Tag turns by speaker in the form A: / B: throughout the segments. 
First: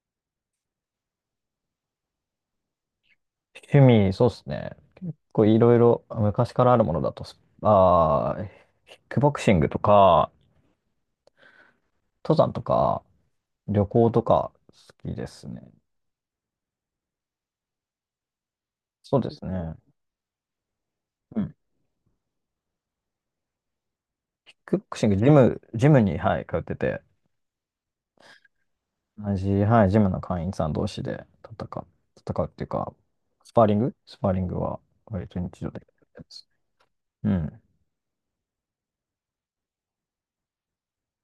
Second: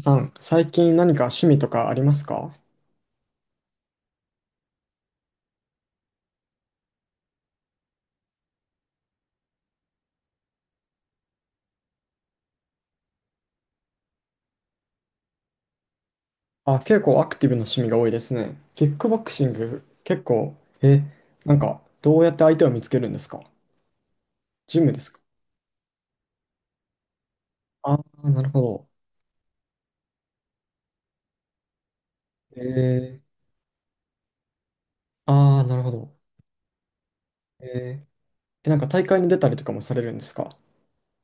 A: さん、最近何か趣味とかありますか？
B: 趣味、そうですね。いろいろ昔からあるものだとス、あー、キックボクシングとか、登山とか、旅行とか好きですね。
A: あ、結構アクティブな趣味が多いですね。キックボ
B: そう
A: ク
B: で
A: シ
B: す
A: ン
B: ね。
A: グ、結構、え、
B: うん。キ
A: な
B: ッ
A: んか、どうやって相手を見つけるんですか？
B: ク
A: ジ
B: ボ
A: ム
B: ク
A: で
B: シ
A: す
B: ング、
A: か？
B: ジムに、はい、通ってて、
A: ああー、なるほど。
B: 同じ、はい、ジムの会員さん同士で戦う、戦うっ
A: え
B: ていうか、
A: ー、
B: スパーリングは割と
A: あ
B: 日
A: あ、
B: 常
A: な
B: 的
A: る
B: で
A: ほど。
B: す。うん。
A: えー、なんか大会に出たりとかもされるんですか？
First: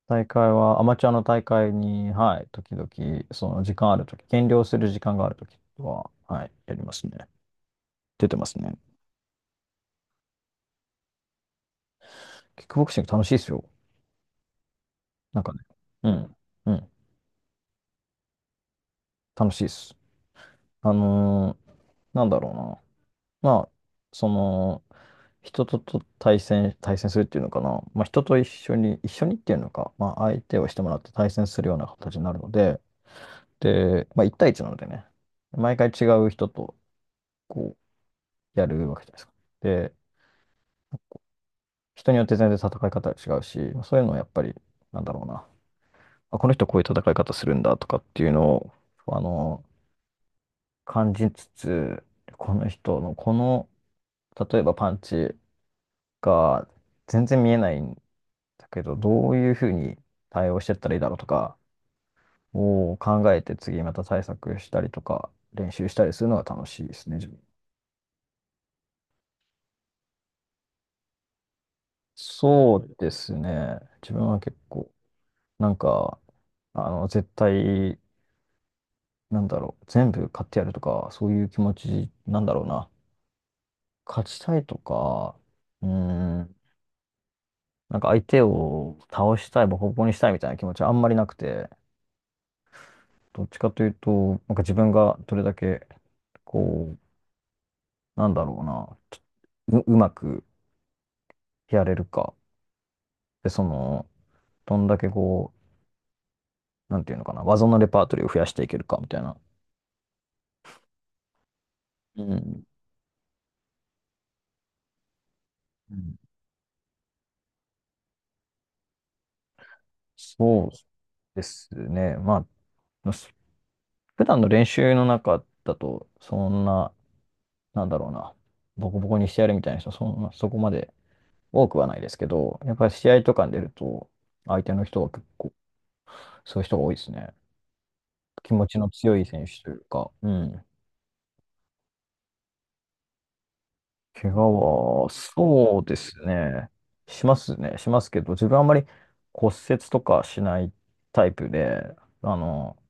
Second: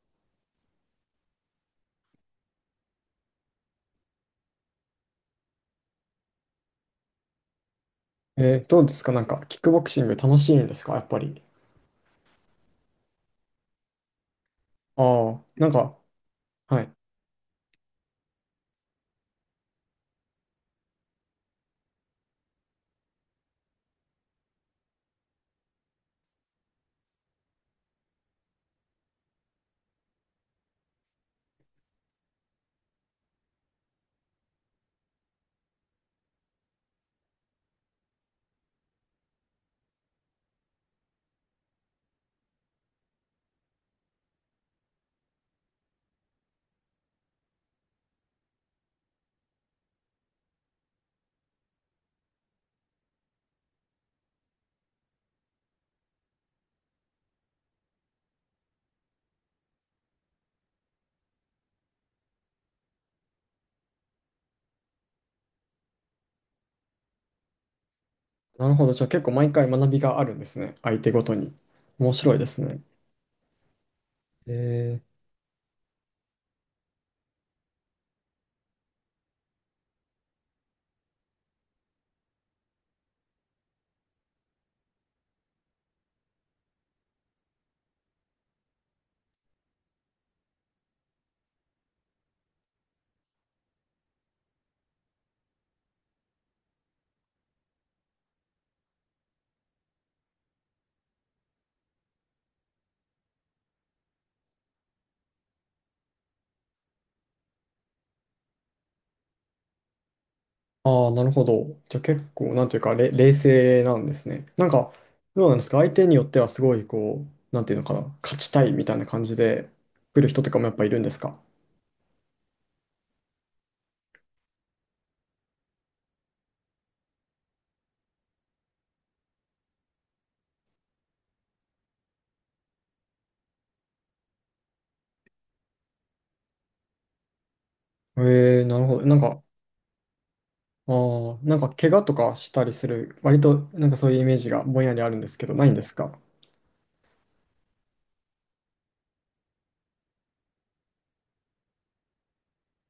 B: 大会は、アマチュアの大会に、はい、時々、その時間あるとき、減量する時間があるときは、はい、やりますね。出てます
A: えー、
B: ね。
A: どうですかなんか、キックボクシング楽しいんですかやっぱり。
B: キックボクシング楽しいですよ。
A: あ
B: な
A: あ、
B: んかね。
A: なんか、
B: うん。う
A: は
B: ん。
A: い。
B: 楽しいです。あのーなんだろうな。まあ、その、人とと対戦、対戦するっていうのかな。まあ、人と一緒に、一緒にっていうのか、まあ、相手をしてもらって対戦するような形になるので、で、まあ、1対1なのでね、毎回違う人と、こやるわけじゃないですか。で、人によって全然戦い方が違うし、そういうのをやっぱり、なんだろうな。あ、この人こういう戦い方するんだとかっていうのを、あの、感じつつ、この人のこの、例えばパンチが全然見えないんだけど、どういうふうに対応してったらいいだろうとかを考えて、次また対策したりとか練習したりするのが楽しいですね、自分。
A: なるほど。じゃあ結構毎回学びがあるんですね。相手ごとに。面白いです
B: そ
A: ね。
B: うですね。自分は結構、
A: えー、
B: なんか、絶対、なんだろう、全部勝ってやるとか、そういう気持ちなんだろうな。勝ちたいとか、うーん、なんか相手を倒したい、ボコボコにしたいみたいな気持ちはあんまりなくて、どっちかというと、なんか自分がどれだけ、こなんだろうな、ちょう、うまくやれるか。で、その、どんだけなんていうのかな、技のレパートリーを増やしていけるかみたいな。
A: ああ、なるほど。じゃあ結
B: う
A: 構、
B: ん。
A: なんていうか、冷静なんですね。なんか、どうなんですか？相
B: う
A: 手に
B: ん、
A: よってはすごい、こう、なんていうのかな、勝ちたいみたいな感じで来る人とかも
B: そ
A: や
B: う
A: っぱいるんですか？
B: ですね。まあ、普段の練習の中だと、そんな、なんだろうな、ボコボコにしてやるみたいな人、そんな、そこまで多くはないですけど、やっぱり試合とかに出ると、相手の人は結構、そういう人が多いですね。気
A: ええ、
B: 持
A: な
B: ち
A: る
B: の
A: ほど。な
B: 強
A: ん
B: い
A: か、
B: 選手というか、うん。
A: ああ、なんか怪我とかしたりする、割となんかそういうイ
B: 怪
A: メージがぼんやり
B: 我
A: あ
B: は、
A: るんですけど、ないんで
B: そう
A: す
B: で
A: か？
B: すね。しますね。しますけど、自分はあんまり骨折とかしないタイプで、あの、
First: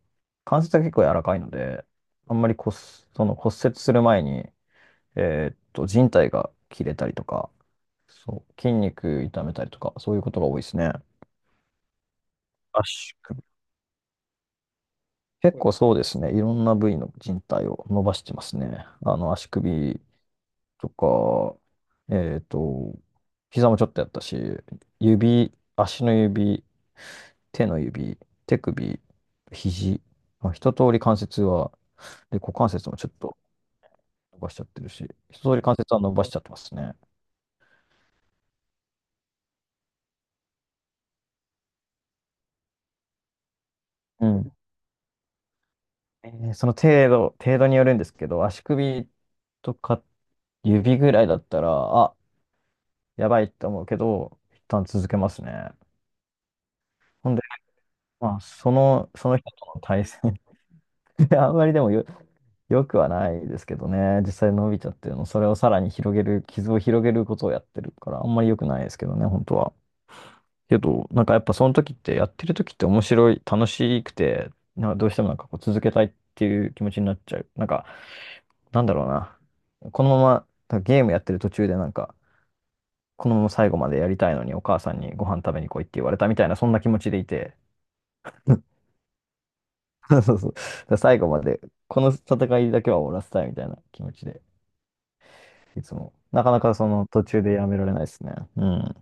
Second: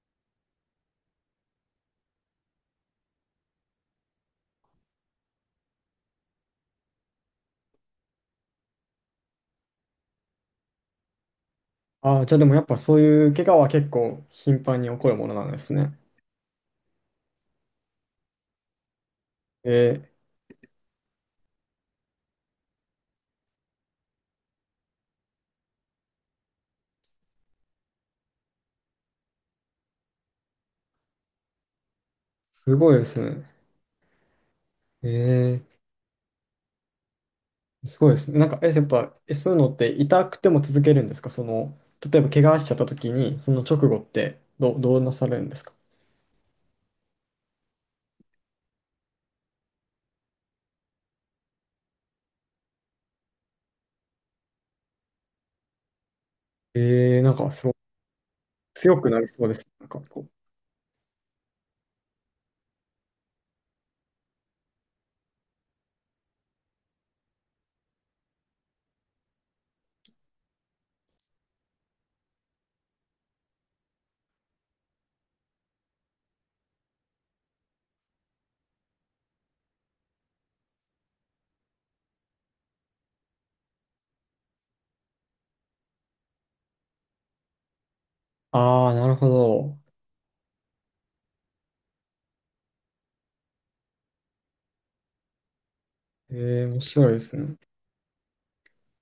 B: 関節が結構柔らかいので、あんまり骨、その骨折する前に、靭帯が切れたりとか、そう、筋肉痛めたりとか、そういうことが多いですね。
A: ああー、じゃあでもやっぱ
B: 圧
A: そういう
B: 縮
A: 怪我は結構頻繁に起こるものなんで
B: 結
A: す
B: 構そう
A: ね。
B: ですね。いろんな部位の人体を伸ばしてますね。あの、足
A: え
B: 首
A: ー、
B: とか、えっと、膝もちょっとやったし、指、足の指、手の指、手首、肘、まあ、一通り関節は、で、股関
A: す
B: 節
A: ご
B: も
A: いで
B: ちょっ
A: す
B: と
A: ね。
B: 伸ばしちゃってるし、一通り
A: え
B: 関節は伸ばしちゃってますね。
A: ー、すごいですね。なんか、え、やっぱ、え、そういうのって痛くても続けるんですか、その、例えば怪我しちゃった時に、その直後っ
B: う
A: て
B: ん。
A: どうなされるんですか？
B: その程度、程度によるんですけど、足首とか指ぐらいだったら、あ、やばいって思うけど、一旦続けますね。
A: えー、
B: ほ
A: な
B: ん
A: ん
B: で、
A: かそう、
B: まあ、そ
A: 強
B: の、
A: くなり
B: その
A: そう
B: 人
A: で
B: と
A: す。
B: の
A: なんか
B: 対戦
A: こう。
B: あんまりでもよ、よくはないですけどね、実際伸びちゃってるの、それをさらに広げる、傷を広げることをやってるから、あんまり良くないですけどね、本当は。けど、なんかやっぱその時って、やってる時って面白い、楽しくて、な、どうしてもなんかこう続けたいっていう気持ちになっちゃう。なんか、なんだろうな。このまま、ゲームやってる途中でなんか、このまま最後までやりたいのに、お母さんにご飯食べに来いって言われたみたいな、そんな気持ちでいて、
A: ああ、なるほど。
B: そうそうそう、だから最後まで、この戦いだけは終わらせたいみたいな気持ちで、いつも。
A: え
B: なかな
A: ー、
B: か
A: 面
B: その
A: 白いで
B: 途
A: す
B: 中で
A: ね。
B: やめられないですね。うん。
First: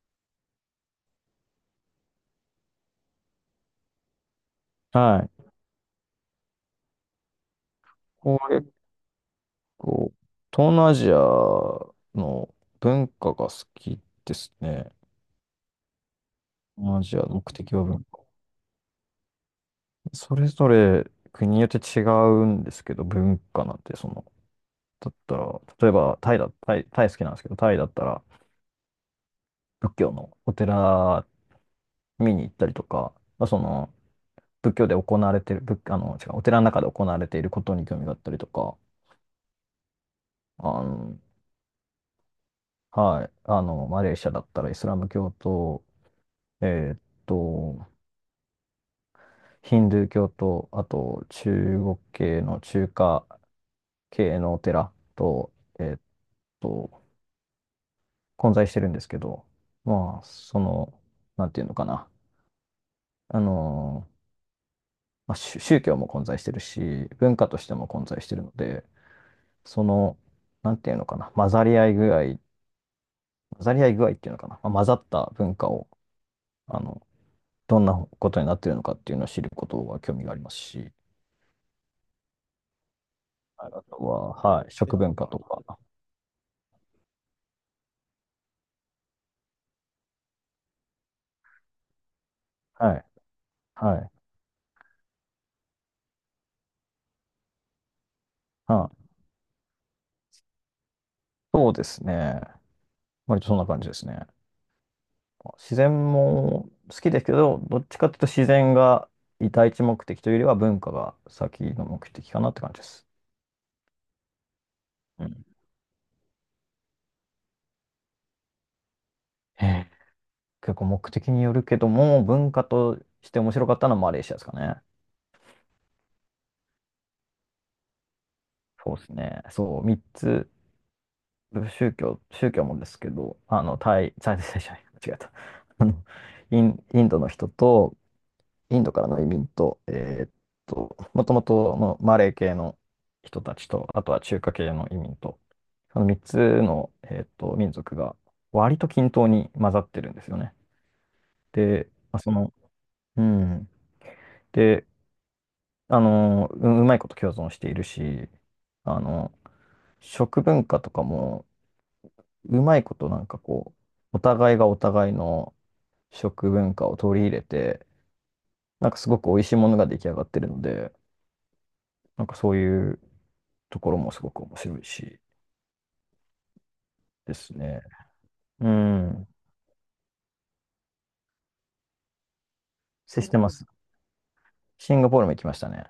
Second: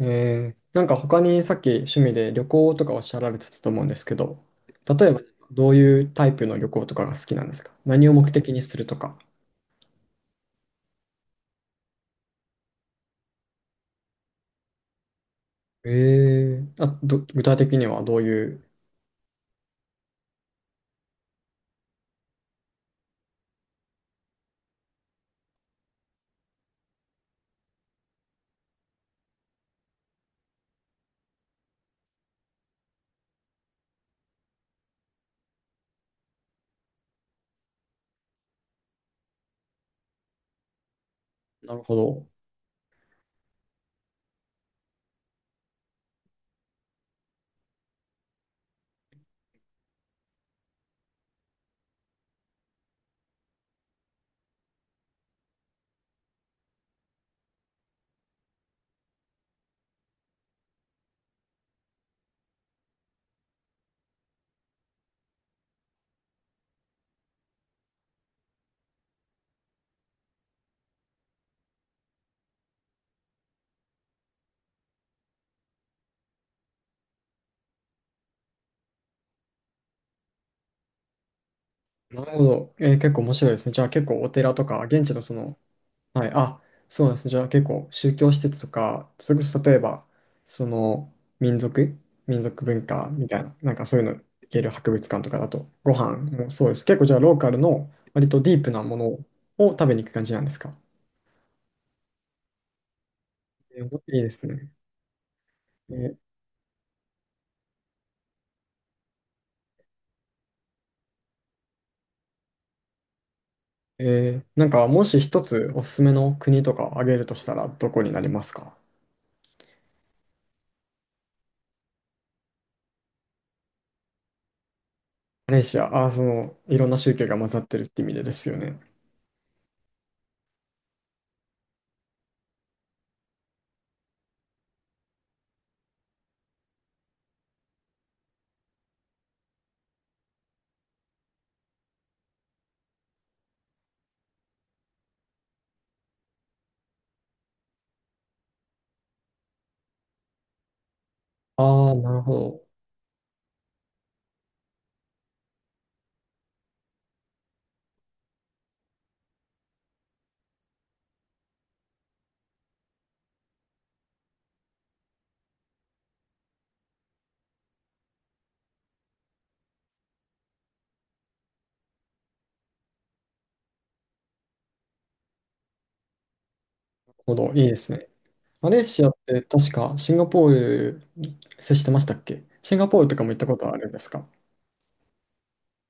A: えー、なんか他にさっき趣味で旅行とかおっしゃられてたと思うんですけど、例えば
B: はい。
A: どういうタイプの旅行とかが好きなんですか？何を目的に
B: 結
A: するとか。
B: 構、東南アジアの文化が好きですね。
A: えー、
B: 東
A: あ、
B: 南アジアの
A: 具
B: 目
A: 体
B: 的
A: 的
B: は
A: には
B: 文
A: ど
B: 化。
A: ういう、
B: それぞれ国によって違うんですけど、文化なんてその、だったら、例えばタイだ、タイ、タイ好きなんですけど、タイだったら、仏教のお寺見に行ったりとか、まあ、その仏教で行われてる、仏、あの、違う、お寺の中で行われていることに興味があったりとか、あの、
A: なるほど。
B: はい、あの、マレーシアだったらイスラム教と、えーっと、ヒンドゥー教と、あと中華系のお寺と、えーっと、混在してるんですけど、まあ、その、なんていうのかな、あの、まあ、宗教も混在してるし、文化としても混在してるので、その、なんていうのかな、混ざり合い具合っていうのかな、まあ混ざった文化を、あの、どんなことになってるのかっていうのを知ることは興味がありますし、
A: なるほど。えー、結構面白いです
B: あ
A: ね。じゃあ
B: と
A: 結構お
B: は、
A: 寺と
B: はい、
A: か、
B: 食
A: 現地
B: 文
A: の
B: 化
A: そ
B: と
A: の、
B: か、
A: はい、あ、そうなんですね。じゃあ結構宗教施設とか、それこそ例えば、その、民族、民族文
B: はい、
A: 化みたいな、なんかそ
B: は
A: ういう
B: い、
A: のいける博物館とかだと、ご飯もそうです。結構じゃあローカルの割とディープな
B: は
A: も
B: い、
A: のを食べに行く感じなんですか？
B: そうですね。割とそんな感
A: え
B: じで
A: ー、
B: す
A: いい
B: ね。
A: ですね。
B: 自
A: え
B: 然
A: ー、
B: も好きですけど、どっちかというと自然が第一目的というよりは文化が先の目的かなって感じです。
A: えー、なんかもし
B: う
A: 一
B: ん、
A: つおすすめの国とかを挙げるとしたらどこになりますか？
B: ええ、結構目的によるけども、文化として面白かったのはマレーシアですかね。
A: マレーシア、あー、そのいろんな宗教が混ざってるって意味でですよね。
B: そうですね。そう、三つ、宗教もですけど、あの、タイじゃない、間違えた。あの、インドの人と、インドからの移民と、もともとのマレー系の人たちと、あとは中華系の移民と、その三つの、民族が割と均等に混ざってるんですよね。で、
A: ああ、な
B: まあ、
A: る
B: そ
A: ほ
B: の、
A: ど。
B: うん。で、あの、うまいこと共存しているし、あの、食文化とかも、うまいことなんかこう、お互いがお互いの食文化を取り入れて、なんかすごく美味しいものが出来上がってるので、なんかそういうところもすごく面白いし
A: ほ
B: で
A: ど、
B: す
A: いいで
B: ね。
A: すね。
B: う
A: マレーシアっ
B: ん。
A: て確かシンガポールに接してましたっけ？シンガポールと
B: 接
A: か
B: し
A: も行っ
B: て
A: た
B: ま
A: こと
B: す。
A: あるんですか？
B: シンガポールも行きましたね。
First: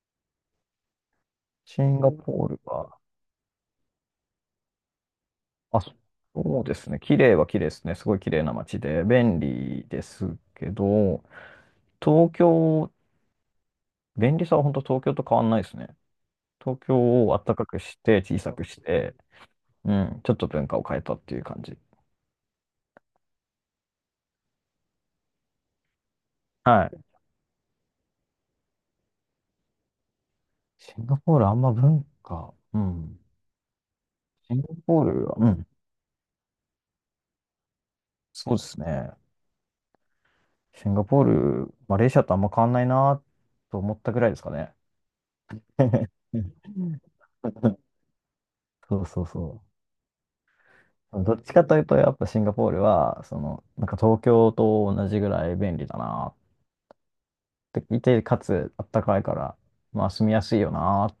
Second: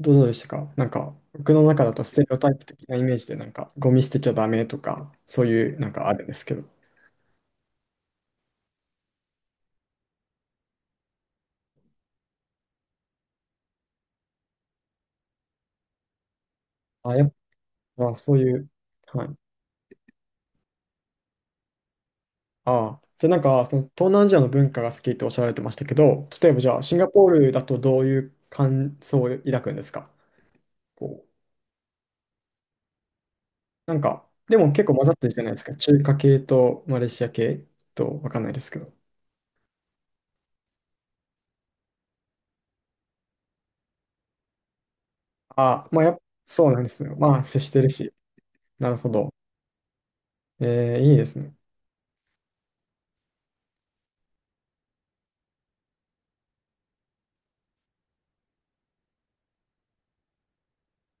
A: どうどうでしたか、なんか僕の
B: シ
A: 中だ
B: ン
A: と
B: ガ
A: ステレ
B: ポ
A: オ
B: ー
A: タイ
B: ル
A: プ的な
B: は、
A: イメージでなんかゴミ捨てちゃダメとかそういう
B: あ、
A: なん
B: そ
A: かあるんですけ
B: そ
A: ど。
B: うですね。綺麗は綺麗ですね。すごい綺麗な街で、便利ですけど、東京、便利さは本当東京と変わんないですね。東京
A: あ、やっ
B: を暖かくし
A: ぱ
B: て、
A: そ
B: 小
A: う
B: さ
A: い
B: く
A: う。
B: して、
A: はい。
B: うん、ちょっと文化を変えたっていう感じ。
A: ああ。じゃあなんかその東南アジアの文化が好きっておっしゃられてましたけど、例えばじゃあ
B: は
A: シン
B: い。
A: ガポールだとどういう感想を抱くんですか？
B: シンガ
A: こう。
B: ポールあんま文化。うん。
A: なんか、
B: シ
A: で
B: ン
A: も
B: ガ
A: 結構
B: ポ
A: 混
B: ー
A: ざって
B: ル
A: る
B: は、
A: じゃ
B: う
A: ないです
B: ん、
A: か。中華系とマレーシア系とわかんない
B: そう
A: で
B: で
A: すけ
B: す
A: ど。
B: ね。シンガポール、マレーシアとあんま変わんないなと思ったぐらいですかね。
A: あ、まあ、やっぱ、そうなんですね。まあ、接してるし。なる
B: そう
A: ほ
B: そう
A: ど。
B: そ
A: えー、いい
B: う。
A: で
B: ど
A: す
B: っち
A: ね。
B: かというと、やっぱシンガポールは、その、なんか東京と同じぐらい便利だなっていて、かつあったかいから、まあ住みやすいよなっ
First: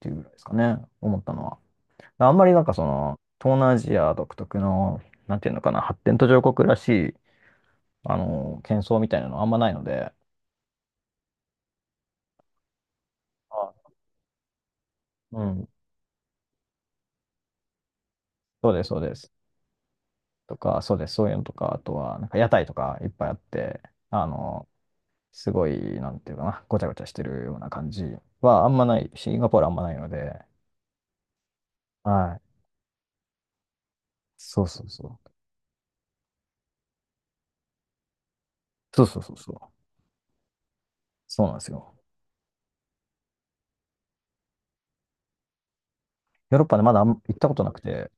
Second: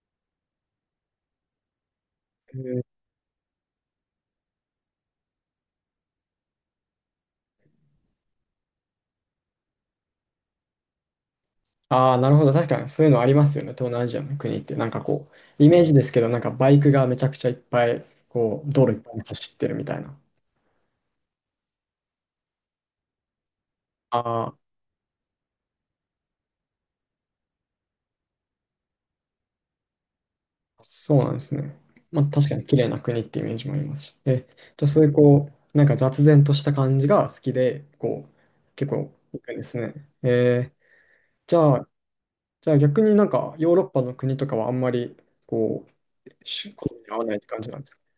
B: ていうぐらいですかね、思ったのは。あんまり
A: え
B: なんか
A: ー、
B: その、東南アジア独特の、なんていうのかな、発展途上国らしい、あの、喧騒みたいなのあんまないので、
A: ああ、なるほど。確かにそういうのありますよね。東
B: あ、
A: 南アジアの国って。なんかこ
B: う
A: う、イ
B: ん、
A: メージですけど、なんかバイクがめちゃくちゃいっぱい、こう、
B: そうで
A: 道
B: す、
A: 路い
B: そ
A: っ
B: う
A: ぱい
B: で
A: に
B: す。
A: 走ってるみたいな。
B: とか、そうです、そういうのとか、あとは、なんか屋台とかいっぱいあって、あ
A: ああ、
B: の、すごい、なんていうかな、ごちゃごちゃしてるような感じはあんまない、シンガポールあんまないので、
A: そうなんですね。まあ、
B: は
A: 確か
B: い。
A: に綺麗な国ってイメージもありますし。え、
B: そうそ
A: じゃあ、
B: う
A: そういう
B: そう。
A: こう、なんか雑然とした感じが好きで、こう、結
B: そ
A: 構
B: うそうそう
A: 行く
B: そ
A: んで
B: う。
A: すね。えー、
B: そうな
A: じ
B: んです
A: ゃあ、
B: よ。
A: じゃあ逆になんかヨーロッパの国とかはあんまり、こう、
B: ヨーロ
A: 趣
B: ッ
A: 味
B: パでま
A: 好み
B: だあ
A: に合
B: ん行
A: わない
B: っ
A: って
B: たこ
A: 感
B: と
A: じ
B: な
A: なん
B: く
A: ですか？
B: て、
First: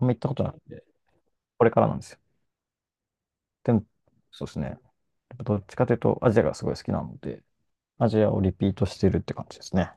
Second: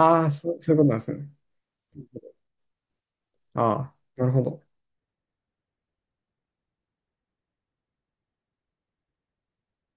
B: あんま行っ
A: あ
B: た
A: ー、
B: こと
A: そ
B: な
A: う、
B: く
A: そういうこ
B: て、
A: となんですね。
B: これからなんですよ。
A: あ
B: でも、
A: あ、なるほ
B: そうです
A: ど。
B: ね。やっぱどっちかというと、アジアがすごい好きなので、アジアをリピートしてるって感じですね。